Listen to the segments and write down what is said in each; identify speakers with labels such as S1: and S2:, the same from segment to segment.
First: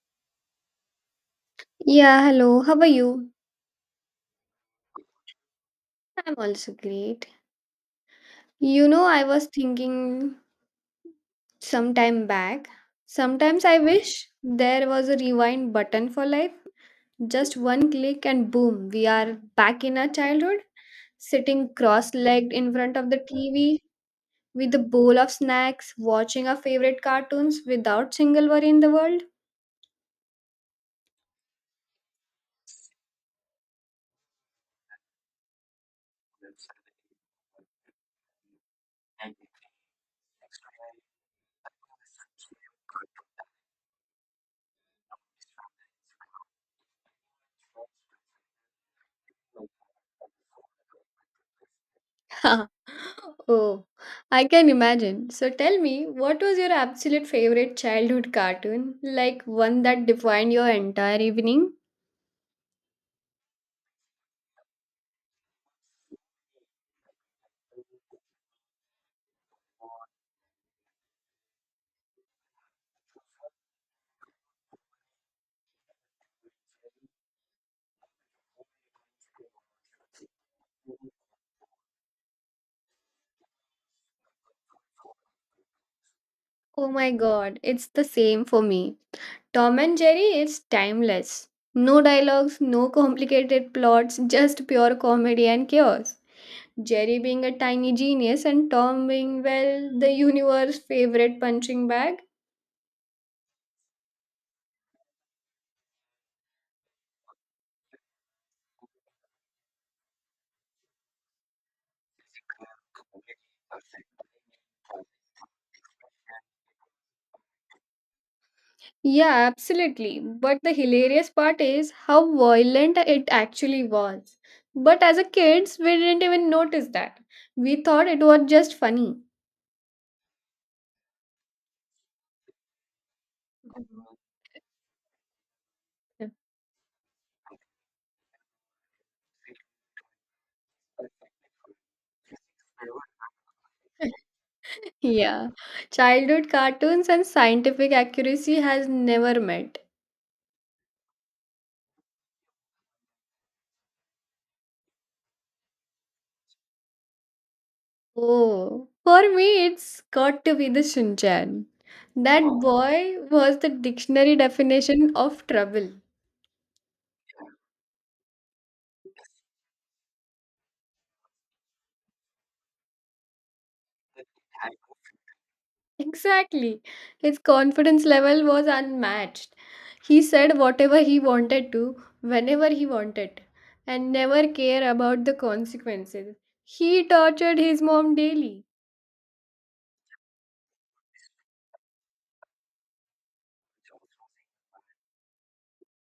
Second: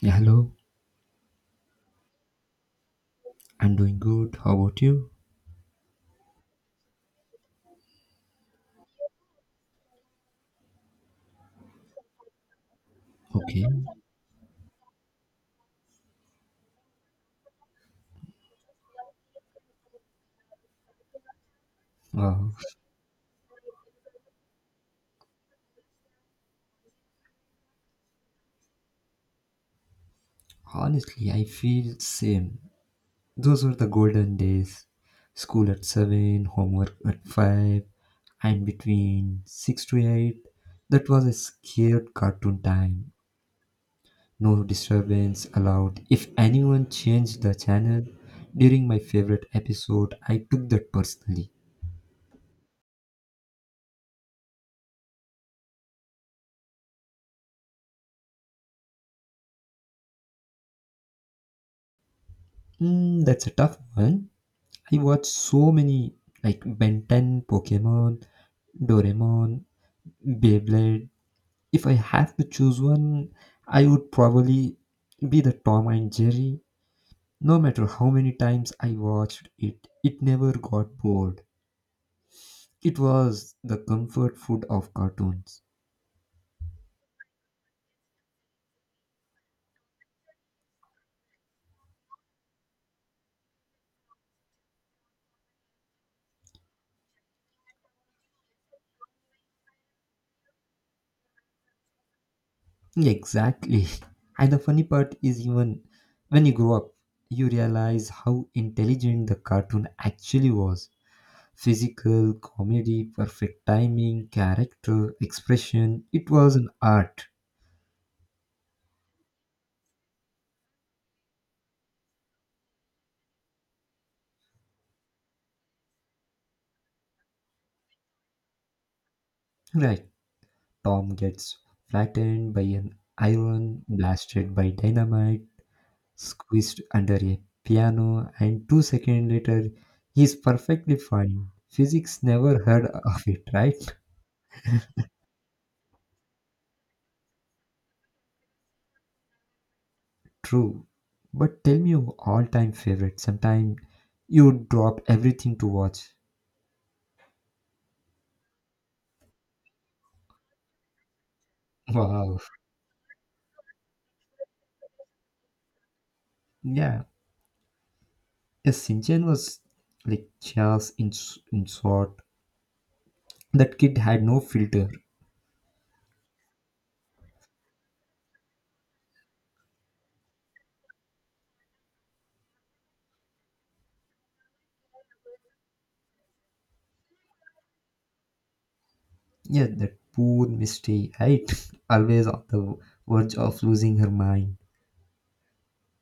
S1: Yeah, hello.
S2: Yeah, hello. How are you?
S1: I'm doing good. How about you?
S2: I'm also great. You know, I was thinking some time back. Sometimes
S1: Okay.
S2: I wish there was a rewind button for life. Just one click and boom, we are back in our childhood, sitting
S1: Uh,
S2: cross-legged in front of the TV with a bowl of snacks, watching our favorite cartoons without single worry in the world.
S1: Honestly, I feel same. Those were the golden days. School at 7, homework at 5, and between 6 to 8. That was a scared cartoon time. No disturbance allowed. If anyone changed the channel during my favorite episode, I took that personally.
S2: Oh, I can imagine. So tell me, what was your absolute favorite childhood cartoon? Like one that defined your entire evening?
S1: That's a tough one. I watched so many like Ben 10, Pokemon, Doraemon, Beyblade. If I have to choose one, I would probably be the Tom and Jerry. No matter how many times I watched it, it never got bored. It was the comfort food of cartoons.
S2: Oh my god, it's the same for me. Tom and Jerry is timeless. No dialogues, no complicated plots, just pure comedy and chaos. Jerry being a tiny genius and Tom being, well, the universe's favorite punching bag.
S1: Exactly. And the funny part is, even when you grow up, you realize how intelligent the cartoon actually was. Physical, comedy, perfect timing, character, expression, it was an art.
S2: Yeah, absolutely. But the hilarious part is how violent it actually was. But as a kids, we didn't even notice that. We thought it was just funny.
S1: Right. Tom gets flattened by an iron, blasted by dynamite, squished under a piano, and 2 seconds later, he's perfectly fine. Physics never heard of it, right?
S2: Yeah. Childhood cartoons and scientific accuracy has never met.
S1: True. But tell me your all time favorite. Sometime you drop everything to watch.
S2: Oh. For me, it's got to be the Shinchan.
S1: Wow.
S2: That boy was the dictionary definition of trouble.
S1: Yeah. Yes, Sinchen was like chaos in sort. That kid had no filter.
S2: Exactly. His confidence level was unmatched. He said whatever he wanted to, whenever he wanted, and never care about the consequences. He tortured his mom daily.
S1: Yeah, that poor Misty, right? Always on the verge of losing her mind.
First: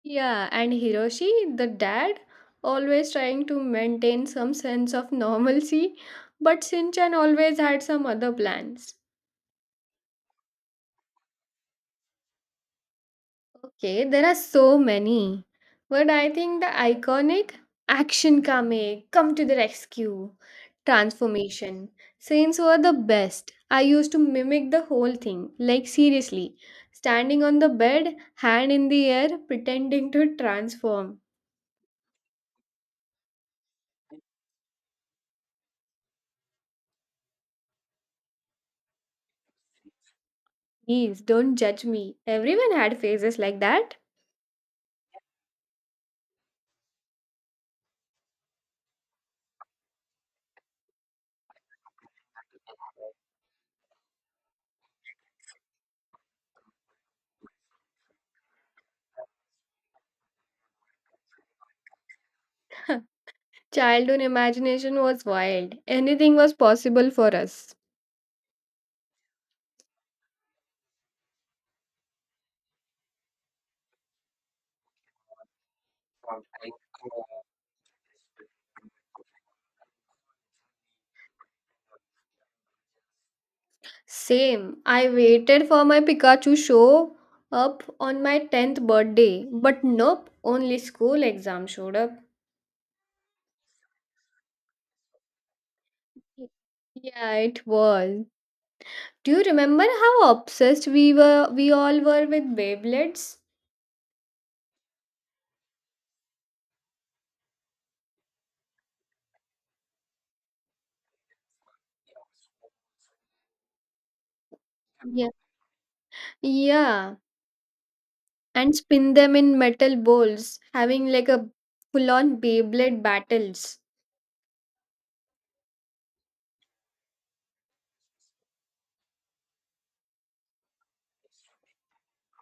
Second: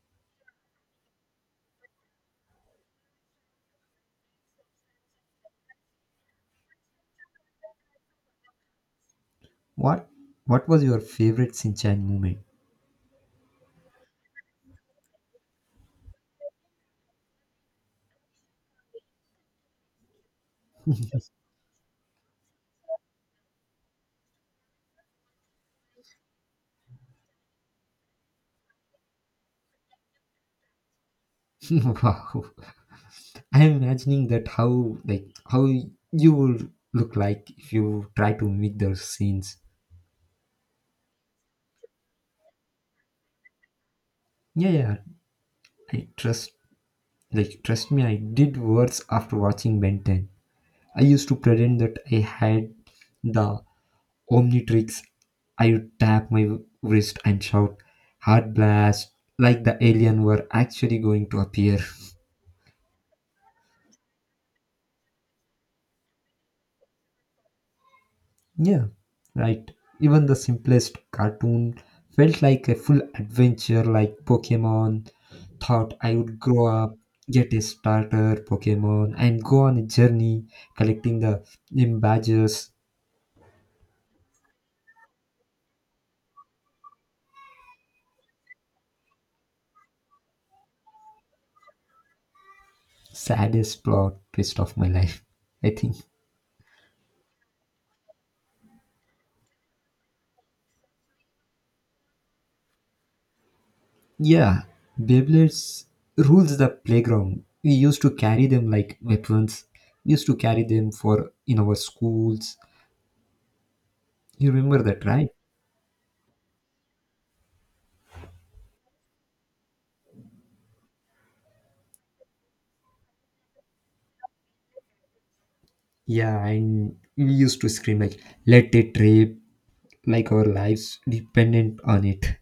S2: Yeah, and Hiroshi, the dad, always trying to maintain some sense of normalcy, but Shinchan always had some other plans.
S1: What what was your favorite Shinchan moment?
S2: Okay, there are so many. But I think the iconic action kame, come to the rescue, transformation scenes were the best. I used to mimic the whole thing, like seriously, standing on the bed, hand in the air, pretending to transform.
S1: Wow. I'm imagining that how you will look like if you try to make those scenes.
S2: Please don't judge me. Everyone had phases like that.
S1: Yeah, yeah. I trust like trust me, I did worse after watching Ben 10. I used to pretend that I had the Omnitrix. I would tap my wrist and shout, "Heart blast," like the alien were actually going to appear.
S2: Childhood imagination was wild. Anything was possible for us.
S1: Yeah, right. Even the simplest cartoon felt like a full adventure, like Pokemon. Thought I would grow up, get a starter Pokemon, and go on a journey collecting the M badges.
S2: Same. I waited for my Pikachu show up on my 10th birthday, but nope, only school exam showed up.
S1: Saddest plot twist of my life, I think.
S2: Yeah, it was. Do you remember how obsessed we were we all were with Beyblades?
S1: Yeah, Beyblades rules the playground. We used to carry them like weapons. We used to carry them for in our schools. You remember that, right?
S2: Yeah. Yeah, and spin them in metal bowls, having like a full-on Beyblade battles.
S1: Yeah, and we used to scream like "Let it rip!" like our lives dependent on it.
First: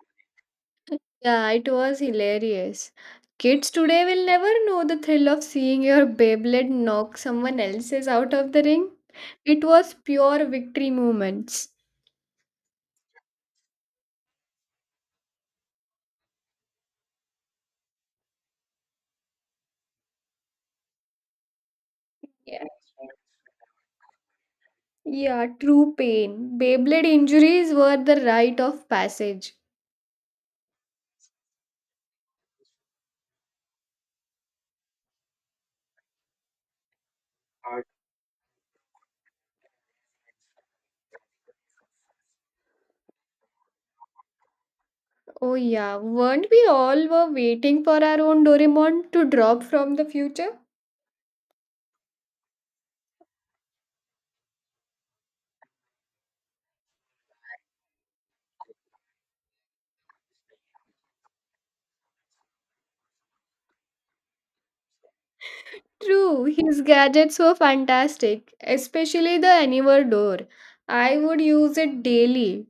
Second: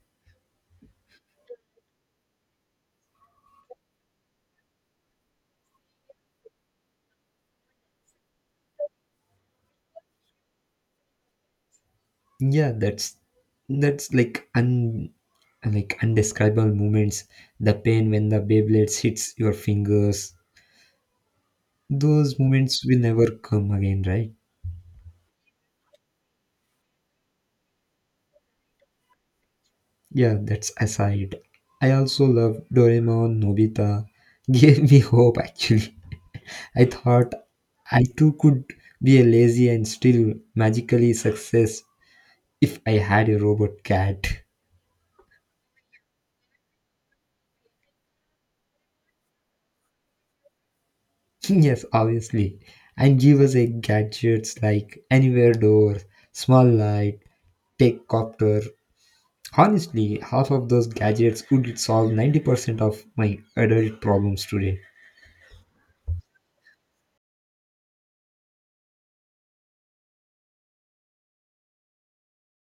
S2: Yeah, it was hilarious. Kids today will never know the thrill of seeing your Beyblade knock someone else's out of the ring. It was pure victory moments.
S1: Yeah, that's like un like undescribable moments. The pain when the Beyblades hits your fingers. Those
S2: Yeah.
S1: moments will never come again, right?
S2: Yeah, true pain. Beyblade injuries were the rite of passage.
S1: Yeah, that's aside. I also love Doraemon, Nobita. Gave me hope actually. I thought I too could be a lazy and still magically success if I had a robot cat.
S2: Oh, yeah, weren't we all were waiting for our own Doraemon to drop from the future?
S1: Yes, obviously. And give us a gadgets like anywhere door, small light, take copter. Honestly, half of those gadgets could solve 90% of my adult problems today.
S2: True, his gadgets were fantastic, especially the Anywhere door. I would use it daily.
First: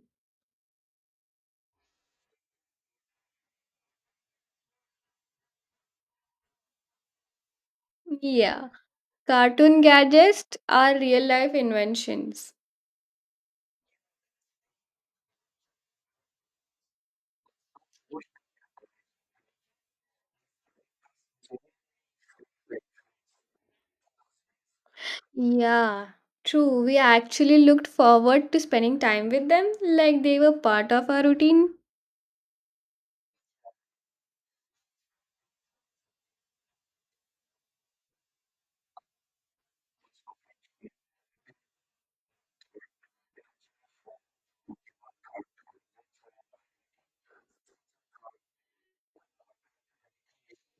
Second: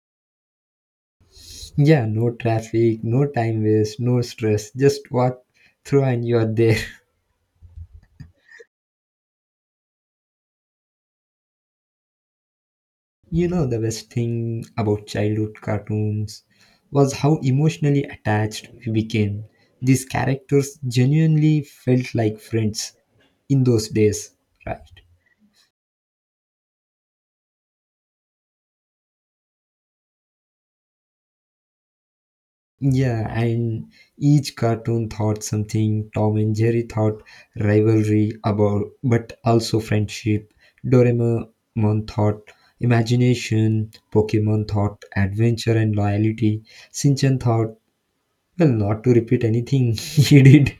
S1: Yeah, no traffic, no time waste, no stress. Just walk through and you're there.
S2: Yeah. Cartoon gadgets are real life inventions.
S1: You know, the best thing about childhood cartoons was how emotionally attached we became. These characters genuinely felt like friends in those days, right?
S2: Yeah, true. We actually looked forward to spending time with them like they were part of our routine.
S1: Yeah, and each cartoon thought something. Tom and Jerry thought rivalry about, but also friendship. Doraemon thought imagination. Pokemon thought adventure and loyalty. Shinchan thought, well, not to repeat anything he did.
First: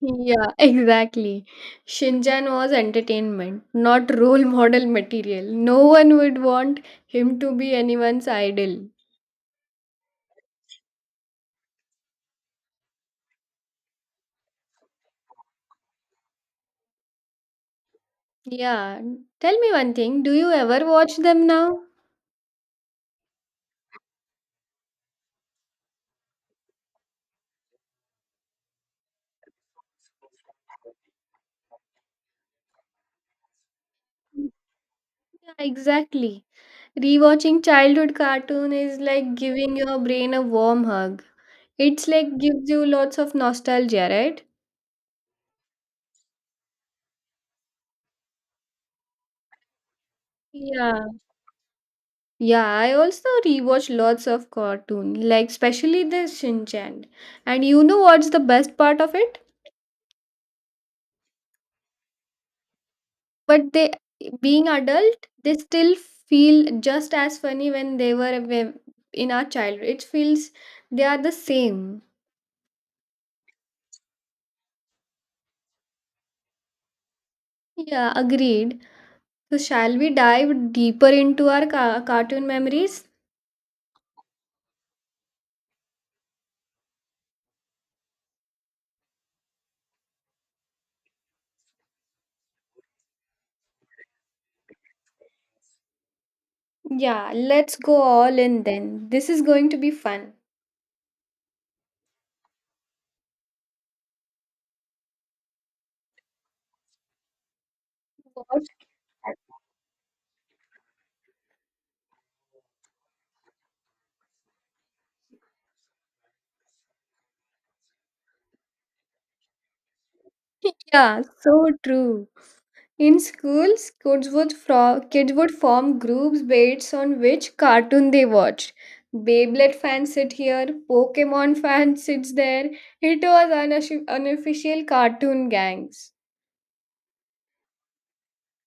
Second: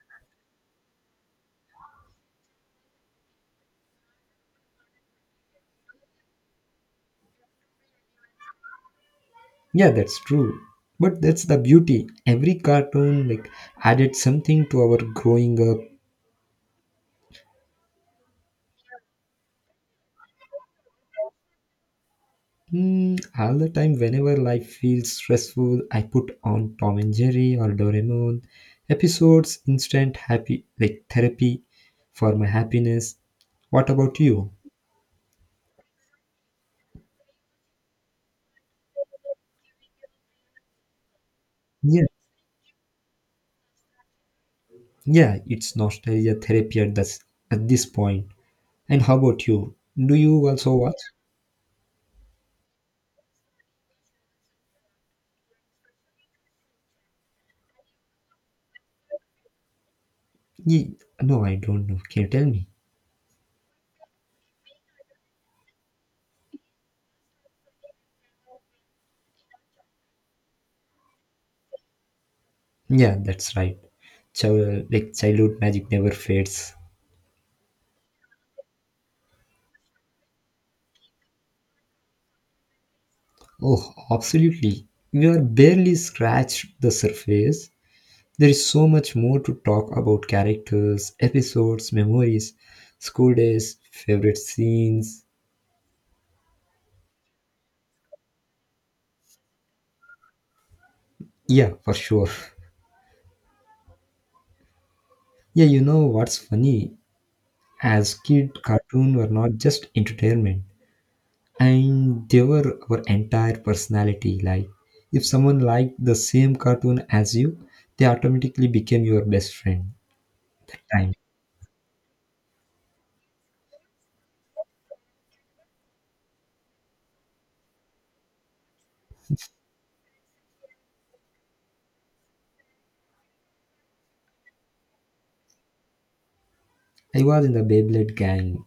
S2: Yeah, exactly. Shinjan was entertainment, not role model material. No one would want him to be anyone's idol.
S1: Yeah, that's true. But that's the beauty. Every cartoon like added something to our growing up.
S2: Yeah, tell me one thing, do you ever watch them now?
S1: Hmm. All the time, whenever life feels stressful, I put on Tom and Jerry or Doraemon episodes, instant happy, like therapy for my happiness. What about you?
S2: Yeah, exactly. Rewatching childhood cartoon is like giving your brain a warm hug.
S1: Yeah,
S2: It's like gives you lots of nostalgia, right?
S1: yeah, it's nostalgia therapy at this point. And how about you? Do you also watch?
S2: Yeah. Yeah, I also rewatch lots of cartoon, like especially the Shinchan. And you know what's the best part of it?
S1: No, I don't know. Can you tell me?
S2: But they being adult, they still feel just as funny when they were when- in our childhood. It feels they are the same.
S1: Yeah, that's right. Childhood magic never fades.
S2: Yeah, agreed. So shall we dive deeper into our cartoon memories?
S1: Oh, absolutely. We are barely scratched the surface. There is so much more to talk about characters, episodes, memories, school days, favorite scenes.
S2: Yeah, let's go all in then. This is going to be fun.
S1: Yeah, for sure. Yeah, you know what's funny? As kid, cartoon were not just entertainment, and they were our entire personality. Like, if someone liked the same cartoon as you, they automatically became your best friend. Time.
S2: Yeah, so true. In schools, kids would form groups based on which cartoon they watched. Beyblade fans sit here, Pokemon fan sits there. It was unofficial cartoon gangs.
S1: I was in the Beyblade gang,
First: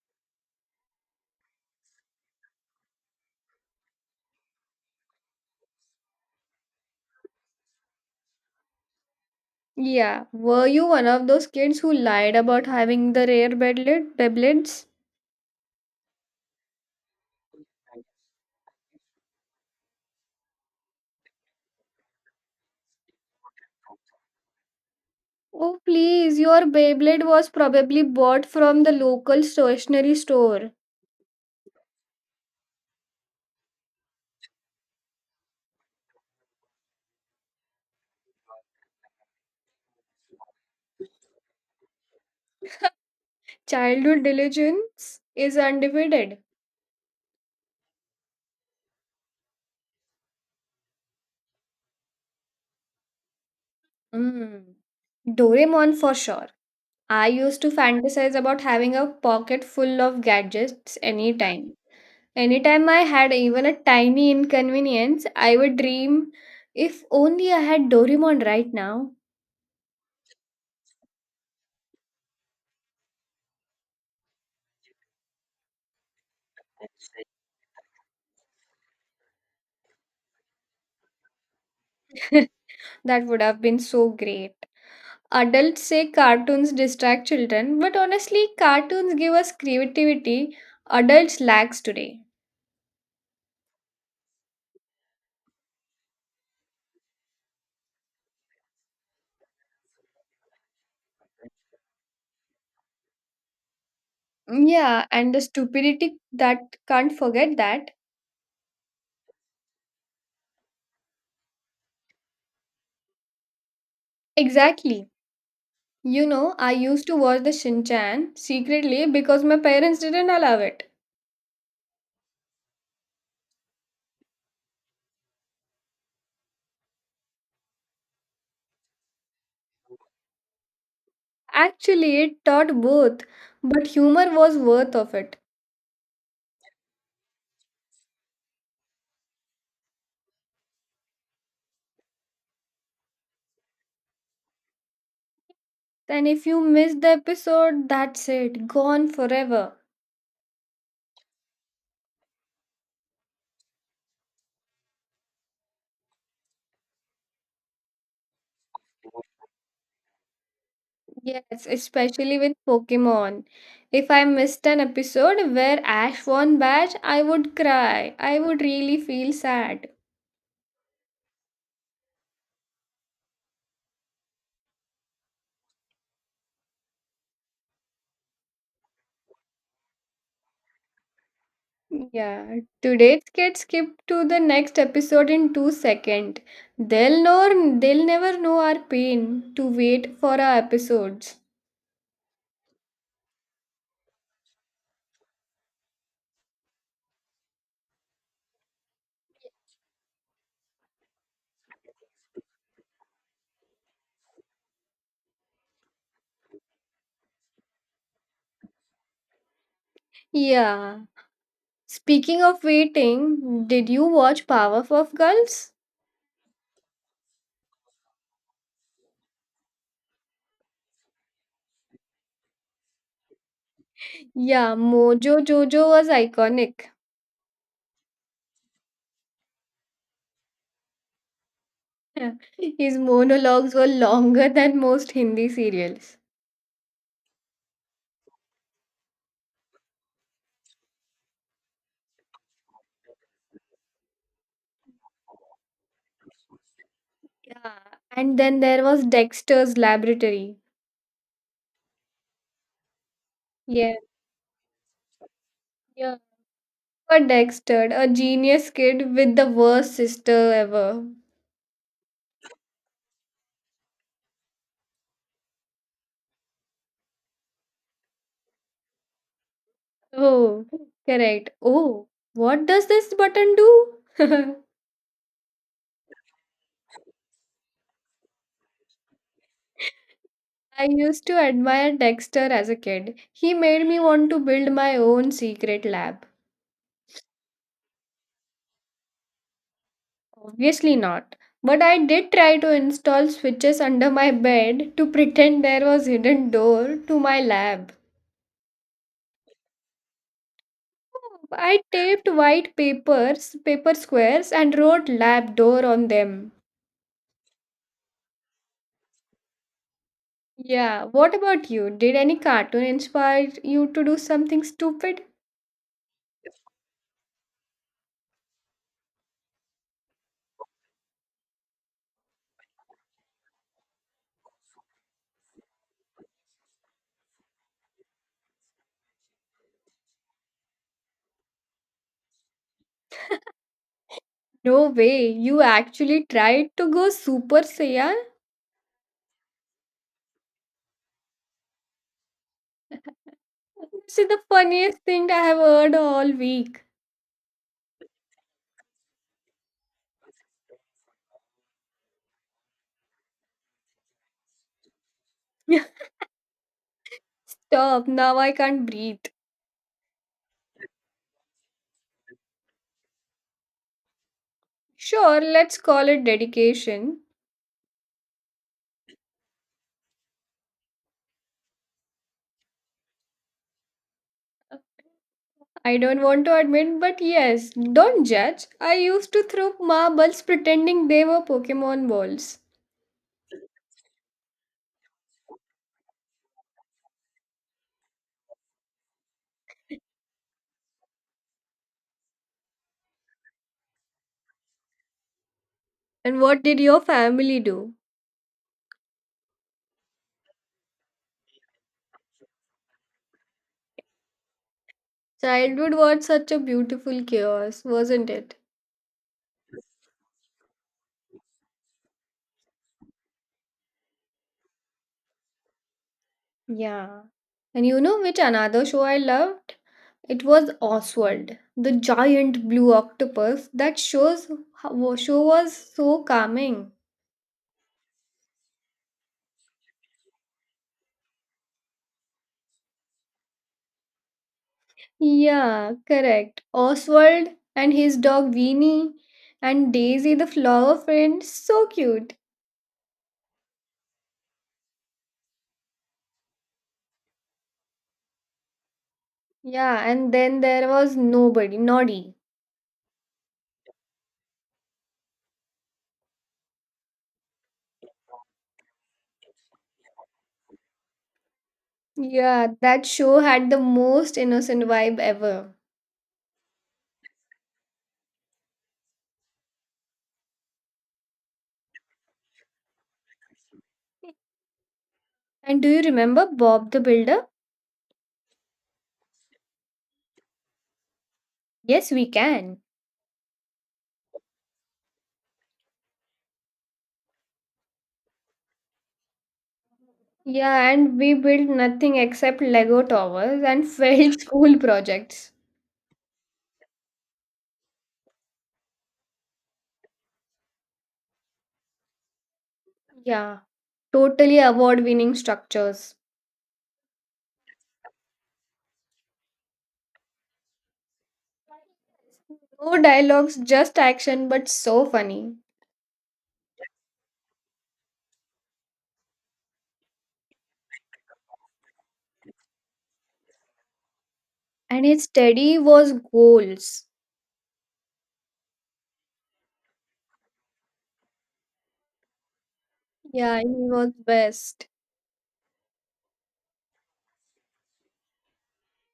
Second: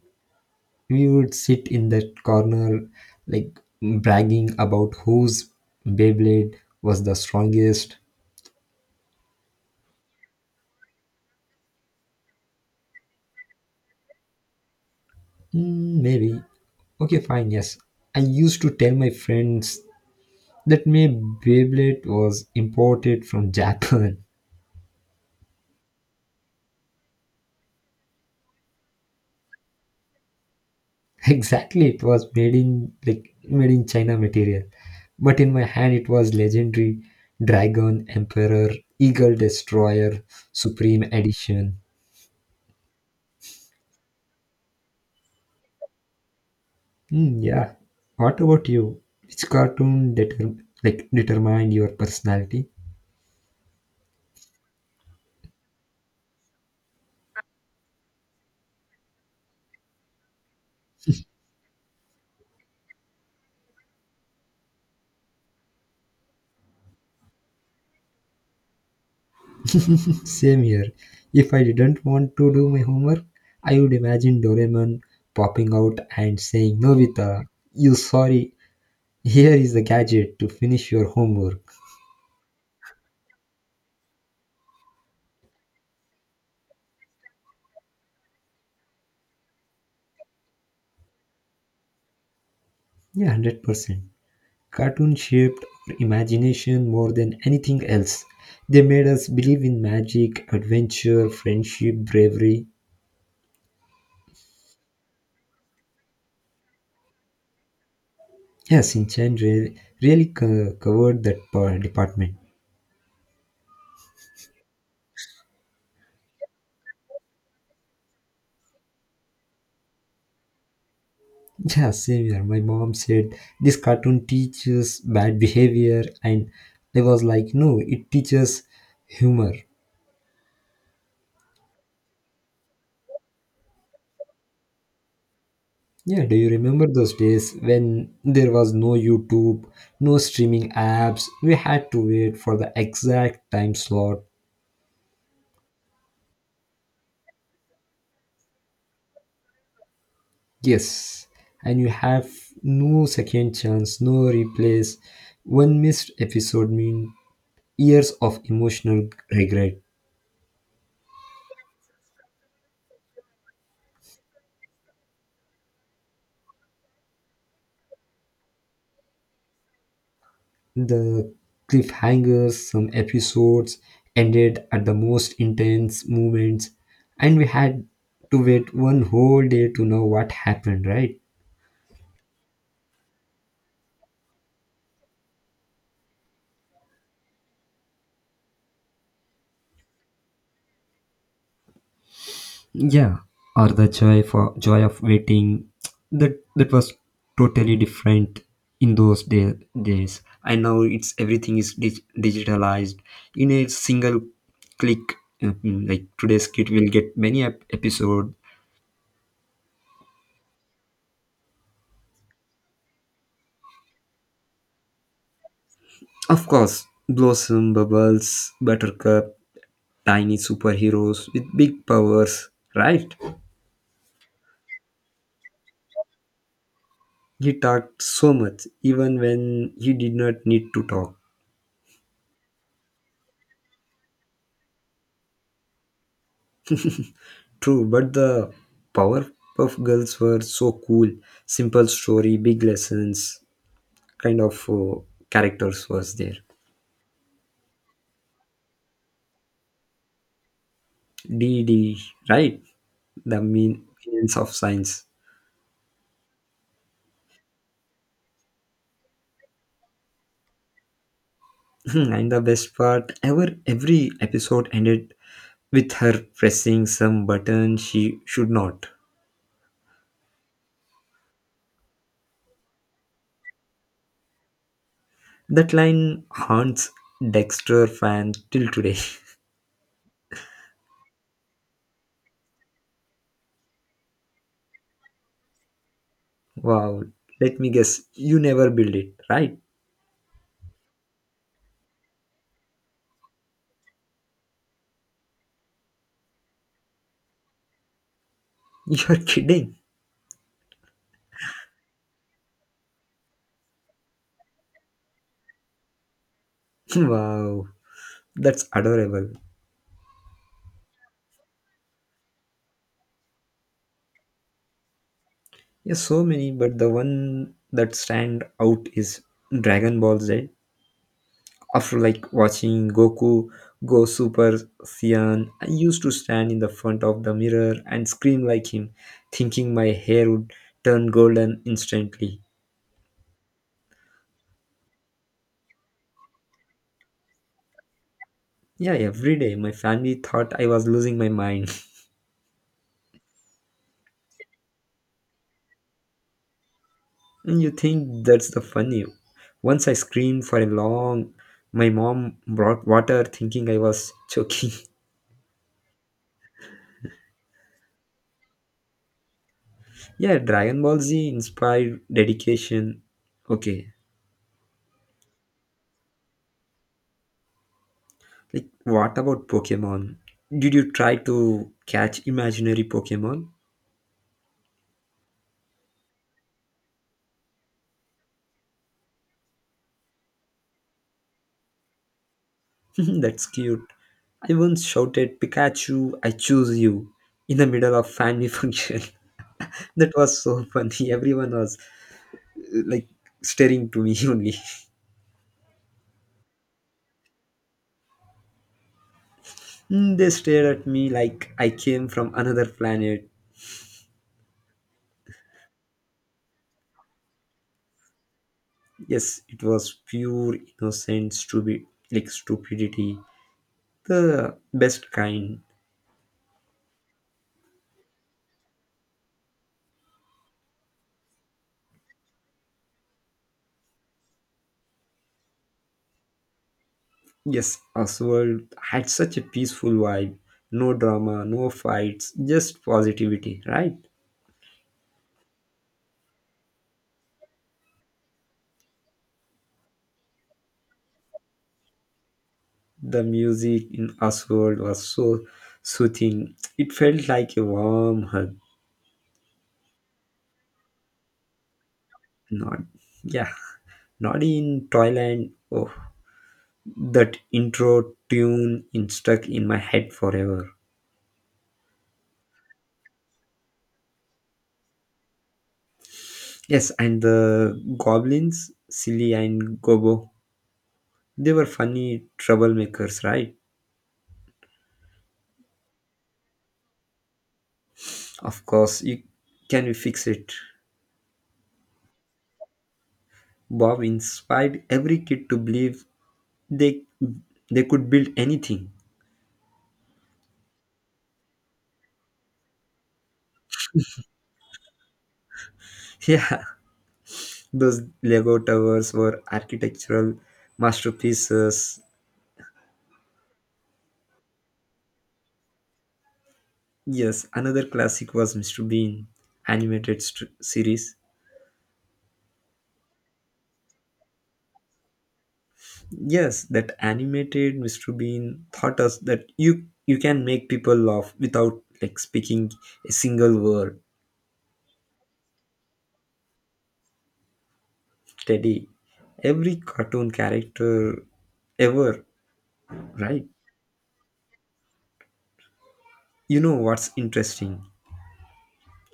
S1: we would sit in that corner, like bragging about whose Beyblade was the strongest.
S2: Yeah, were you one of those kids who lied about having the rare Beyblades?
S1: Mm, maybe. Okay, fine, yes. I used to tell my friends that my Beyblade was imported from Japan.
S2: Oh, please, your Beyblade was probably bought from the local stationery store.
S1: Exactly, it was made in China material. But in my hand it was legendary Dragon Emperor Eagle Destroyer Supreme Edition.
S2: Childhood diligence is undefeated.
S1: Mm, yeah. What about you? Which cartoon determined your personality?
S2: Mm. Doraemon for sure. I used to fantasize about having a pocket full of gadgets anytime. Anytime I had even a tiny inconvenience, I would dream if only I had Doraemon right now.
S1: Same here. If I didn't want to do my homework, I would imagine Doraemon popping out and saying, "Novita, you sorry. Here is the gadget to finish your homework."
S2: That would have been so great. Adults say cartoons distract children, but honestly, cartoons give us creativity adults lacks today.
S1: Yeah, 100%. Cartoon shaped our imagination more than anything else. They made us believe in magic, adventure, friendship, bravery.
S2: Yeah, and the stupidity that can't forget that.
S1: Yeah, Sinchan really covered that department.
S2: Exactly. You know, I used to watch the Shinchan secretly because my parents didn't allow it.
S1: Yeah, same here. My mom said this cartoon teaches bad behavior, and I was like, no, it teaches humor.
S2: Actually, it taught both, but humor was worth of it.
S1: Yeah, do you remember those days when there was no YouTube, no streaming apps? We had to wait for the exact time slot.
S2: And if you miss the episode, that's it, gone forever.
S1: Yes, and you have no second chance, no replays. One missed episode mean years of emotional regret.
S2: Yes, especially with Pokemon. If I missed an episode where Ash won badge, I would cry. I would really feel sad.
S1: The cliffhangers. Some episodes ended at the most intense moments, and we had to wait one whole day to know what happened, right?
S2: Yeah, today's kids skip to the next episode in 2 seconds. They'll never know our pain to wait for our episodes.
S1: Yeah, or the joy of waiting. That was totally different in those days. I know it's everything is digitalized in a single click. Mhm. Like today's kid will get many episode.
S2: Yeah. Speaking of waiting, did you watch Powerpuff Girls?
S1: Of course, Blossom, Bubbles, Buttercup. Tiny superheroes with big powers, right?
S2: Yeah, Mojo Jojo was iconic.
S1: He talked so much, even when he did not need to talk.
S2: His monologues were longer than most Hindi serials.
S1: True, but the Powerpuff Girls were so cool. Simple story, big lessons, kind of characters was there.
S2: Yeah. And then there was Dexter's Laboratory.
S1: D D, right? The mean
S2: Yeah.
S1: means of science.
S2: Yeah. For Dexter, a genius kid with the worst sister ever.
S1: And the best part ever, every episode ended with her pressing some button she should not.
S2: Oh, correct. Oh, what does this button do?
S1: That line haunts Dexter fans till today.
S2: I used to admire Dexter as a kid. He made me want to build my own secret lab.
S1: Wow, let me guess, you never build it, right?
S2: Obviously not. But I did try to install switches under my bed to pretend there was hidden door to my lab.
S1: You're kidding.
S2: I taped white papers, paper squares and wrote lab door on them.
S1: Wow, that's adorable.
S2: Yeah, what about you? Did any cartoon inspire you to do something stupid?
S1: Yeah, so many, but the one that stand out is Dragon Ball Z. After like watching Goku go Super Saiyan, I used to stand in the front of the mirror and scream like him, thinking my hair would turn golden instantly.
S2: No way, you actually tried to go Super Saiyan?
S1: Yeah, every day my family thought I was losing my mind.
S2: This is the funniest thing that I have heard all week.
S1: And you think that's the funny? Once I screamed for a long. My mom brought water, thinking I was choking.
S2: Stop, now I can't breathe.
S1: Yeah, Dragon Ball Z inspired dedication. Okay,
S2: Sure, let's call it dedication.
S1: like what about Pokemon? Did you try to catch imaginary Pokemon?
S2: I don't want to admit, but yes, don't judge. I used to throw marbles pretending they were Pokemon balls.
S1: That's cute. I once shouted, "Pikachu, I choose you!" in the middle of family function. That was so funny. Everyone was like staring to me only.
S2: And what did your family do?
S1: Mm, they stared at me like I came from another planet.
S2: Childhood was such a beautiful chaos, wasn't it?
S1: Yes, it was pure innocent stupid, like stupidity, the best kind.
S2: Yeah. And you know which another show I loved? It was Oswald, the giant blue octopus. That show was so calming.
S1: Yes, Oswald had such a peaceful vibe. No drama, no fights, just positivity, right?
S2: Yeah, correct. Oswald and his dog Weenie and Daisy the flower friend, so cute.
S1: The music in Oswald was so soothing. It felt like a warm hug.
S2: Yeah, and then there was nobody, Noddy.
S1: Not, yeah, not in Thailand. Oh, that intro tune in stuck in my head forever.
S2: Yeah, that show had the most innocent vibe ever.
S1: Yes, and the goblins, Silly and Gobo, they were funny troublemakers, right?
S2: And do you remember Bob the Builder?
S1: Of course, you can you fix it.
S2: Yes, we can.
S1: Bob inspired every kid to believe they they could build anything.
S2: Yeah, and we built nothing except Lego towers and failed school projects.
S1: Yeah, those Lego towers were architectural masterpieces.
S2: Yeah, totally award winning structures.
S1: Yes, another classic was Mr. Bean animated series.
S2: No dialogues, just action, but so funny.
S1: Yes, that animated Mr. Bean taught us that you can make people laugh without like speaking a single word.
S2: And his steady was goals.
S1: Teddy, every cartoon character ever, right?
S2: Yeah, he was best.
S1: You know what's interesting?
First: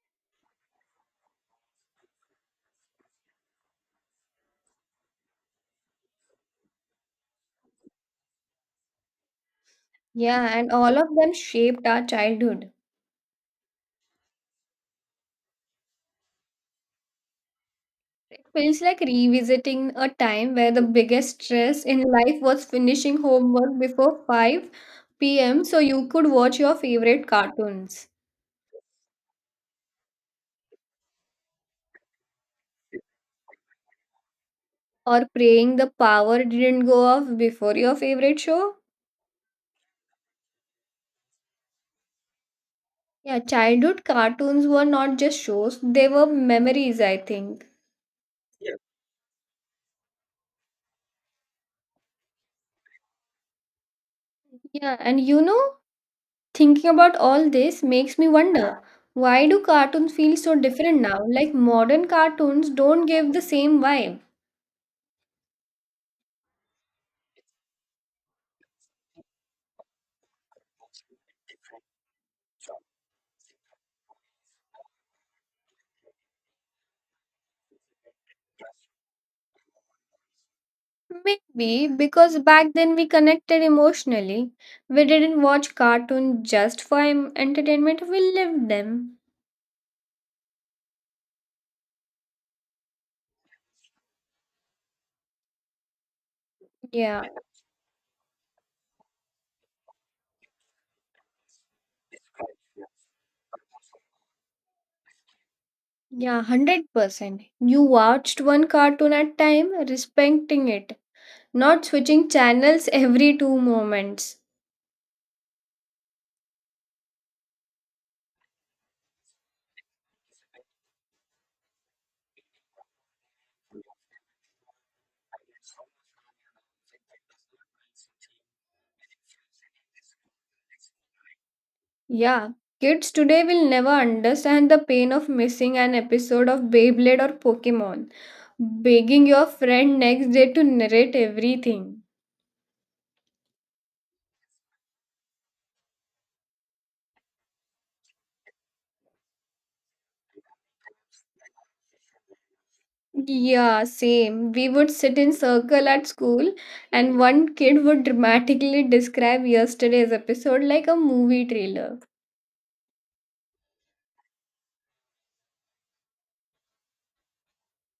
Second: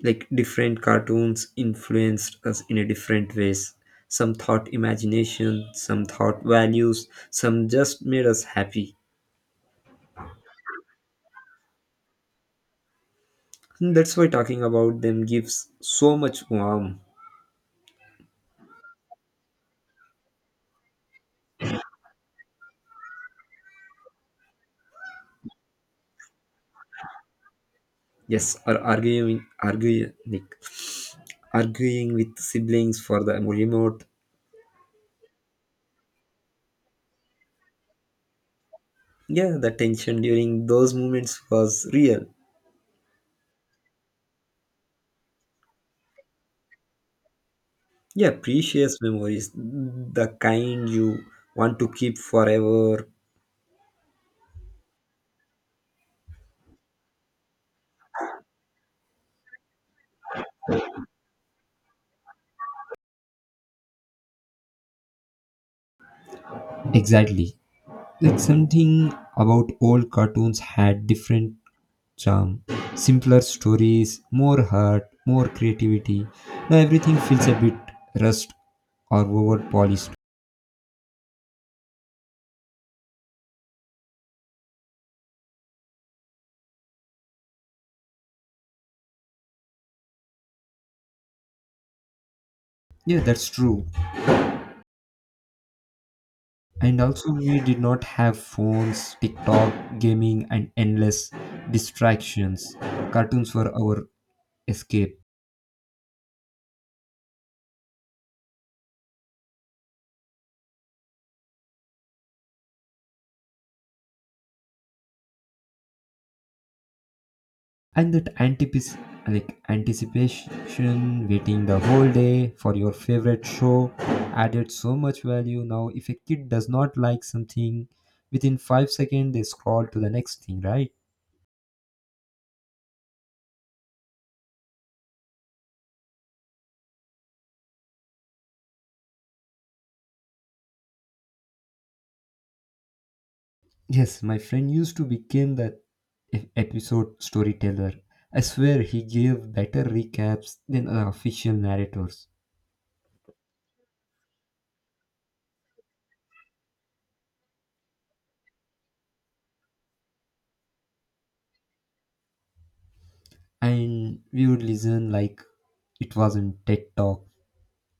S1: Like different cartoons influenced us in a different ways. Some thought imagination, some thought values, some just made us happy.
S2: Yeah, and all of them shaped our childhood.
S1: Hmm, that's why talking about them gives so much warmth.
S2: It feels like revisiting a time where the biggest stress in life was finishing homework before 5 p.m. so you could watch your favorite cartoons.
S1: Yes, or arguing with siblings for the remote.
S2: Or praying the power didn't go off before your favorite show?
S1: Yeah, the tension during those moments was real.
S2: Yeah, childhood cartoons were not just shows, they were memories, I think.
S1: Yeah, precious memories, the kind you want to keep forever.
S2: Yeah, and you know, thinking about all this makes me wonder why do cartoons feel so different now? Like modern cartoons don't give the same vibe.
S1: Exactly. Like something about old cartoons had different charm, simpler stories, more heart, more creativity. Now everything feels a bit rushed or over polished.
S2: Maybe because back then we connected emotionally. We didn't watch cartoons just for entertainment, we lived them.
S1: Yeah, that's true. And
S2: Yeah.
S1: also we did not have phones, tiktok, gaming, and endless distractions. Cartoons were our escape.
S2: Yeah, 100%. You watched one cartoon at time, respecting it, not switching channels every two moments.
S1: And that anticipation, waiting the whole day for your favorite show, added so much value. Now if a kid does not like something within 5 seconds, they scroll to the next thing, right?
S2: Yeah, kids today will never understand the pain of missing an episode of Beyblade or Pokemon, begging your friend next day to narrate everything.
S1: Yes, my friend used to become that episode storyteller. I swear he gave better recaps than the official narrators.
S2: Yeah, same. We would sit in circle at school and one kid would dramatically describe yesterday's episode like a movie trailer.
S1: And we would listen like it wasn't TED Talk.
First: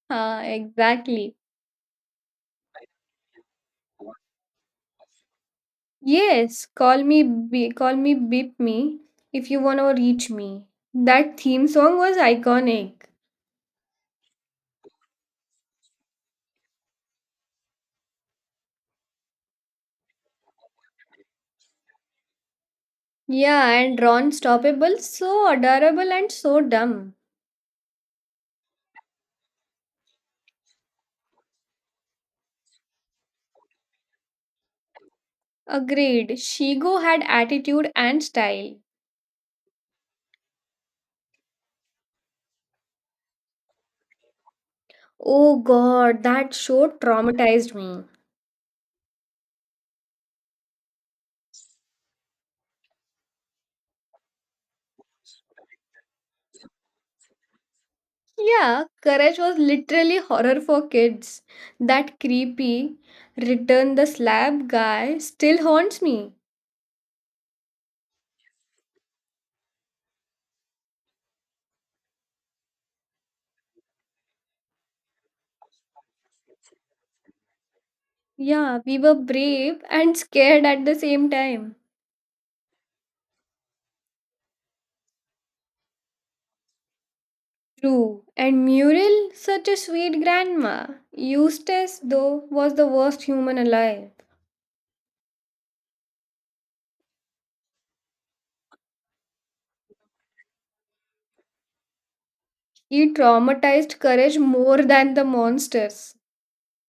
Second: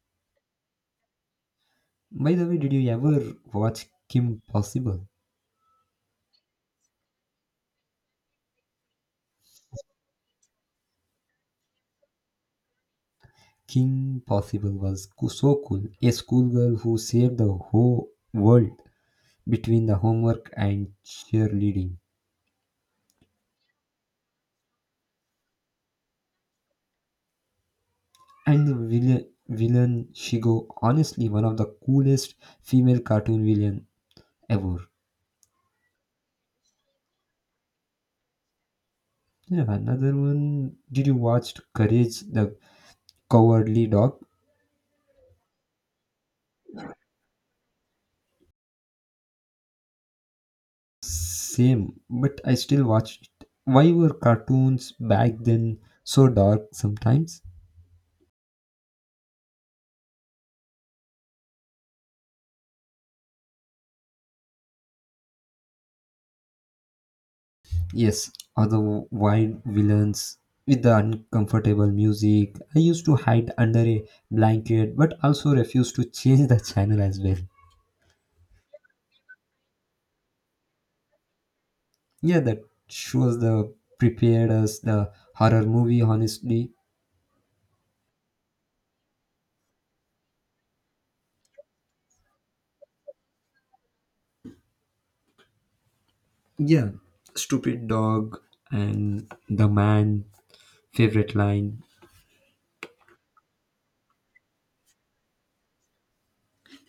S2: Ah, exactly.
S1: By the way, did you ever watch Kim Possible?
S2: Yes, call me beep me if you wanna reach me. That theme song was iconic.
S1: Kim Possible was so cool. A schoolgirl who saved the whole world between the homework and cheerleading.
S2: Yeah, and Ron stoppable, so adorable and so dumb.
S1: And the villain Shigo, honestly, one of the coolest female cartoon villain ever.
S2: Agreed. Shigo had attitude and style.
S1: Yeah, another one. Did you watch Courage the Cowardly Dog?
S2: Oh god, that show traumatized me.
S1: Same, but I still watch it. Why were cartoons back then so dark sometimes?
S2: Yeah, Courage was literally horror for kids. That creepy return the slab guy still haunts me.
S1: Yes, or the wild villains with the uncomfortable music. I used to hide under a blanket, but also refused to change the channel as well.
S2: Yeah, we were brave and scared at the same time.
S1: Yeah, that shows the prepared us the horror movie. Honestly,
S2: True, and Muriel, such a sweet grandma. Eustace, though, was the worst human alive.
S1: yeah, stupid dog and the man favorite line.
S2: He traumatized courage more than the monsters.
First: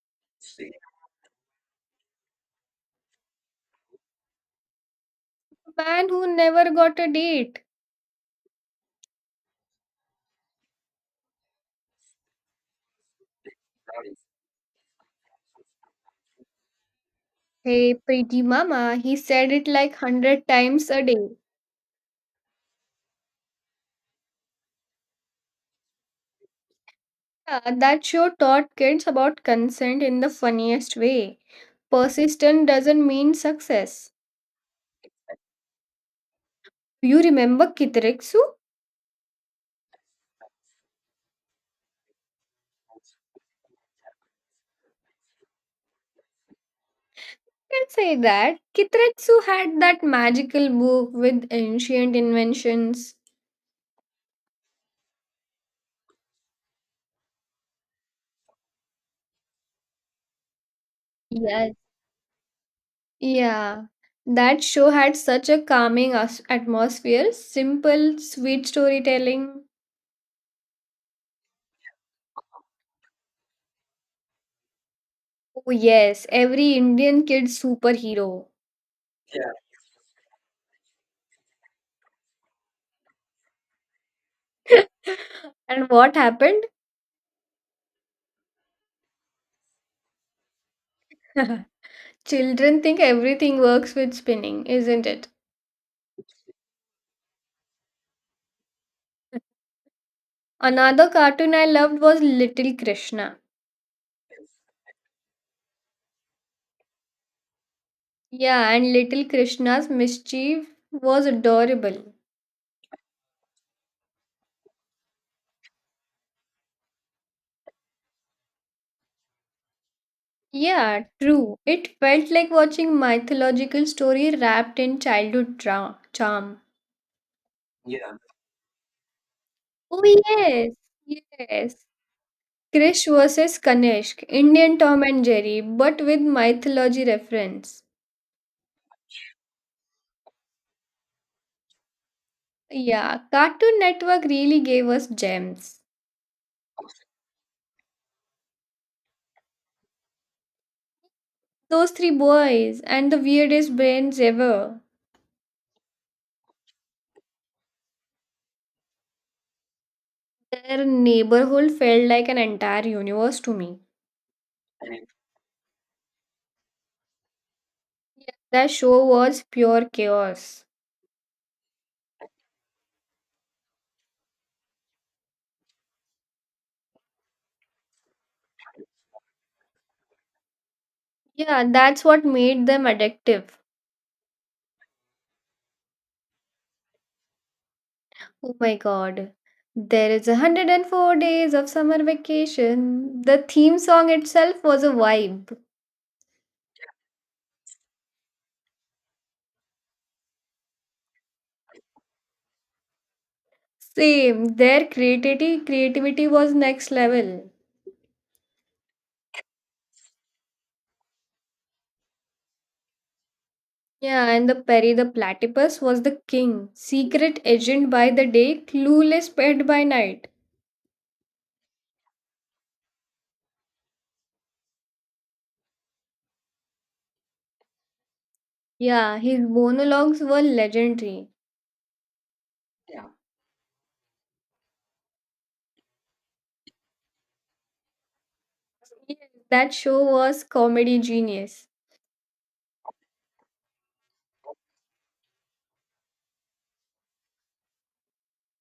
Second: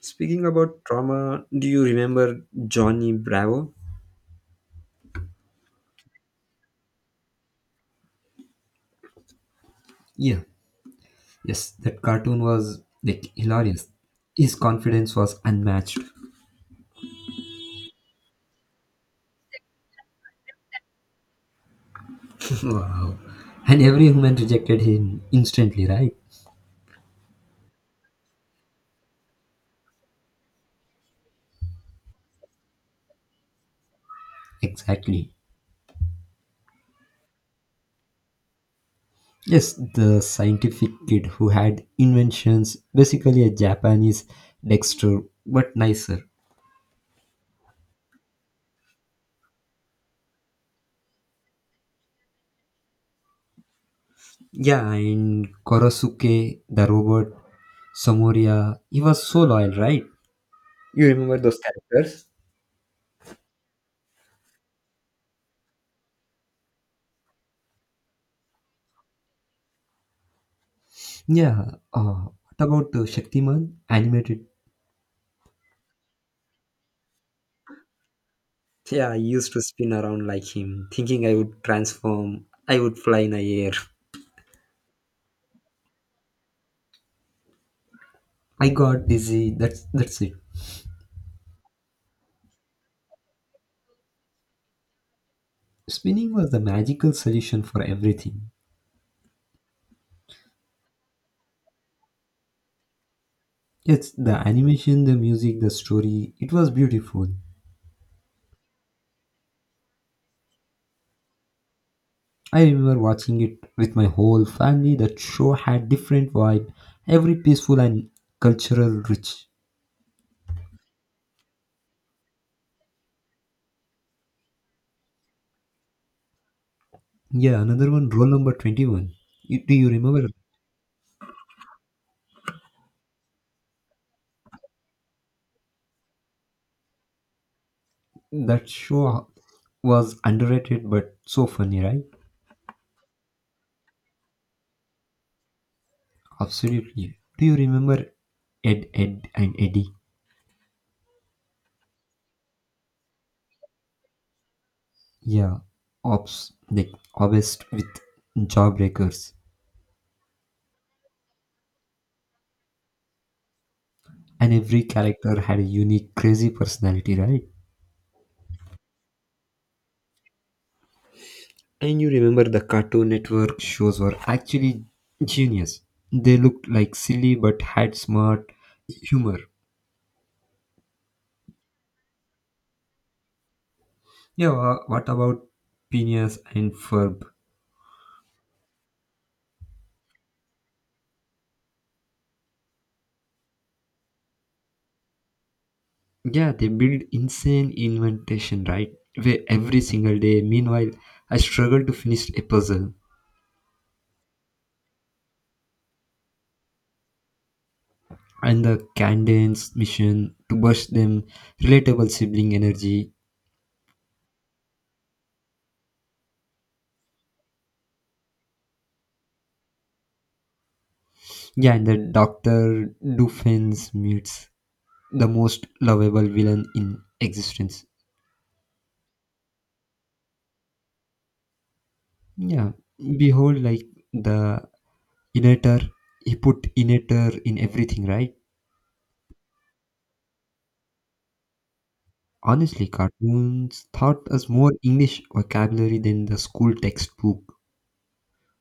S1: Speaking about trauma, do you remember Johnny Bravo?
S2: The man who never got a date.
S1: Yeah, yes, that cartoon was like hilarious. His confidence was unmatched.
S2: Hey, pretty mama, he said it like 100 times a day.
S1: Wow. And every human rejected him instantly, right?
S2: Yeah, that show taught kids about consent in the funniest way. Persistence doesn't mean success.
S1: Exactly.
S2: Do you remember Kitreksu?
S1: Yes, the scientific kid who had inventions, basically a Japanese Dexter, but nicer.
S2: Can say that Kitretsu had that magical book with ancient inventions.
S1: Yeah, and Korosuke, the robot, Samuria, he was so loyal, right? You remember those
S2: Yes.
S1: characters?
S2: Yeah, that show had such a calming atmosphere, simple, sweet storytelling.
S1: Yeah. Uh, what about the Shaktiman animated?
S2: Oh, yes, every Indian kid's superhero.
S1: Yeah, I used to spin around like him, thinking I would transform, I would fly in the air.
S2: And what happened?
S1: I got dizzy. That's it.
S2: Children think everything works with spinning, isn't it?
S1: Spinning was the magical solution for everything.
S2: Another cartoon I loved was Little Krishna.
S1: It's the animation, the music, the story. It was beautiful.
S2: Yeah, and Little Krishna's mischief was adorable.
S1: I remember watching it with my whole family. That show had different vibe, every peaceful and cultural rich.
S2: Yeah, true. It felt like watching mythological story wrapped in childhood charm.
S1: Yeah, another one, roll number 21. Do you
S2: Oh
S1: remember.
S2: yes, yes. Krish versus Kanishk, Indian Tom and Jerry, but with mythology reference.
S1: That show was underrated but so funny, right?
S2: Yeah, Cartoon Network really gave us gems.
S1: Absolutely. Do you remember Ed, Ed, and Eddie?
S2: Those three boys and the weirdest brains ever.
S1: Yeah, ops, like obsessed with jawbreakers,
S2: Their neighborhood felt like an entire universe to me.
S1: and every character had a unique, crazy personality, right?
S2: That show was pure chaos.
S1: And you remember the Cartoon Network shows were actually genius. They looked like silly but had smart humor.
S2: Yeah, that's what made them addictive.
S1: Yeah, what about Phineas and Ferb?
S2: Oh my god. There is 104 days of summer vacation. The theme song itself was a vibe.
S1: Yeah, they build insane inventation, right? Where every single day. Meanwhile, I struggle to finish a puzzle.
S2: Same, their creativity was next level.
S1: And the Candance mission to burst them, relatable sibling energy.
S2: Yeah, and the Perry the Platypus was the king. Secret agent by the day, clueless pet by night.
S1: Yeah, and the Doctor Doofens meets the most lovable villain in existence.
S2: Yeah, his monologues were legendary.
S1: Yeah, behold, like the innator, he put innator in everything, right?
S2: Yes, that show was comedy genius.
S1: Honestly, cartoons taught us more English vocabulary than the school textbook.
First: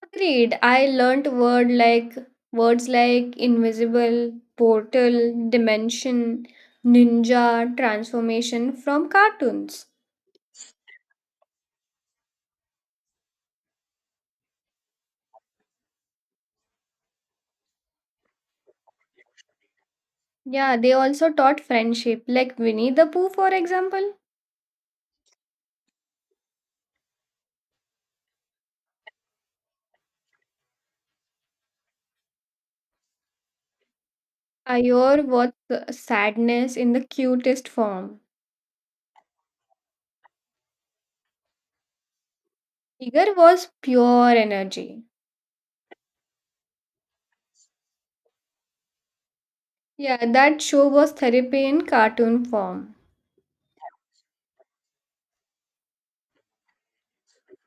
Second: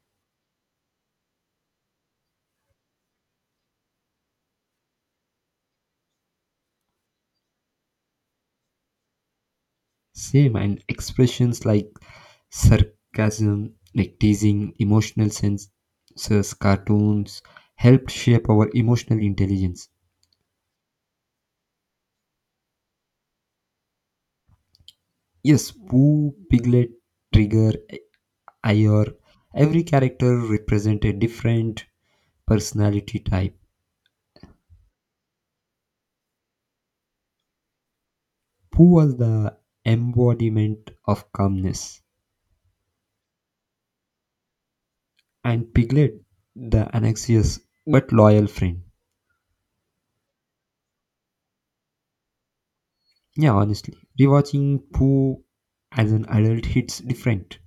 S2: Agreed. I learnt words like invisible, portal, dimension, ninja, transformation from cartoons.
S1: Same, and expressions like sarcasm, like teasing, emotional censors, cartoons helped shape our emotional intelligence.
S2: Yeah, they also taught friendship, like Winnie the Pooh, for example.
S1: Yes, Pooh, Piglet, Trigger, Iyer, every character represents a different personality type.
S2: Ayur was sadness in the cutest form.
S1: Pooh was the embodiment of calmness,
S2: Tiger was pure energy.
S1: and Piglet, the anxious but loyal friend.
S2: Yeah, that show was therapy in cartoon form.
S1: Yeah, honestly, rewatching Pooh as an adult hits different.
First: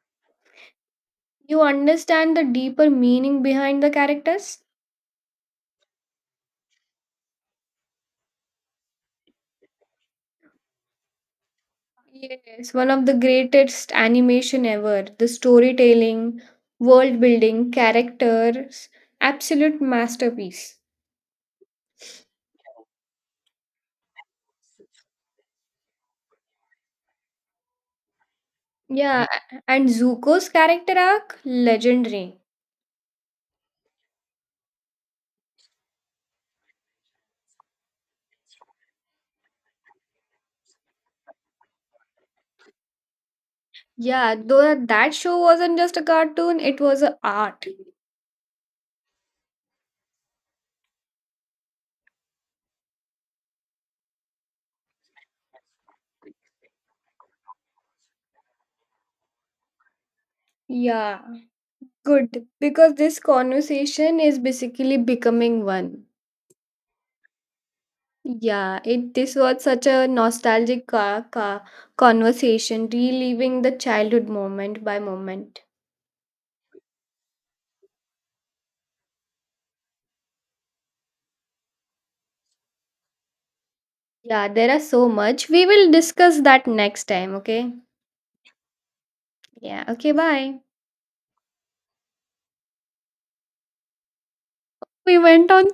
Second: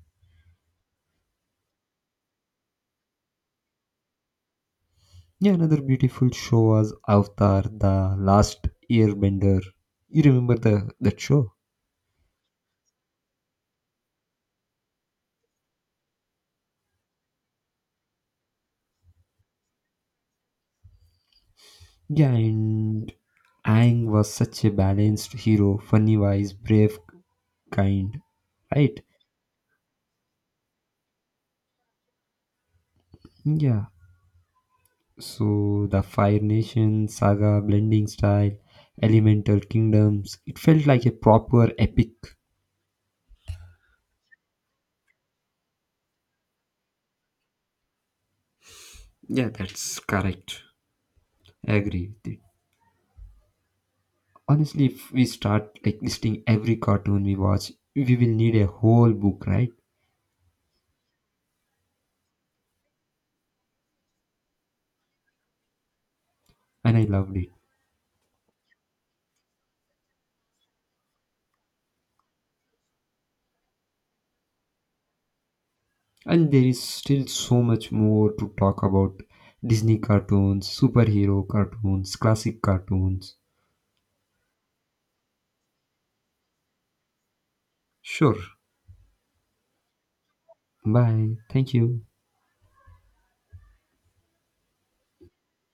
S2: You understand the deeper meaning behind the characters?
S1: Yeah, another beautiful show was Avatar, the Last Airbender. You remember the that show?
S2: Yes, one of the greatest animation ever. The storytelling, world building, characters, absolute masterpiece.
S1: Yeah, and Aang was such a balanced hero, funny, wise, brave, kind, right?
S2: Yeah, and Zuko's character arc, legendary.
S1: Yeah. So the Fire Nation saga, blending style, elemental kingdoms, it felt like a proper epic.
S2: Yeah, though that show wasn't just a cartoon, it was a art.
S1: Yeah, that's correct. I agree with it. Honestly, if we start like listing every cartoon we watch, we will need a whole book, right?
S2: Yeah, good. Because this conversation is basically becoming one.
S1: And I loved it.
S2: Yeah, it this was such a nostalgic conversation, reliving the childhood moment by moment.
S1: And there is still so much more to talk about Disney cartoons, superhero cartoons, classic cartoons.
S2: Yeah, there are so much. We will discuss that next time, okay?
S1: Sure.
S2: Yeah, okay, bye.
S1: Bye. Thank you.
S2: We went on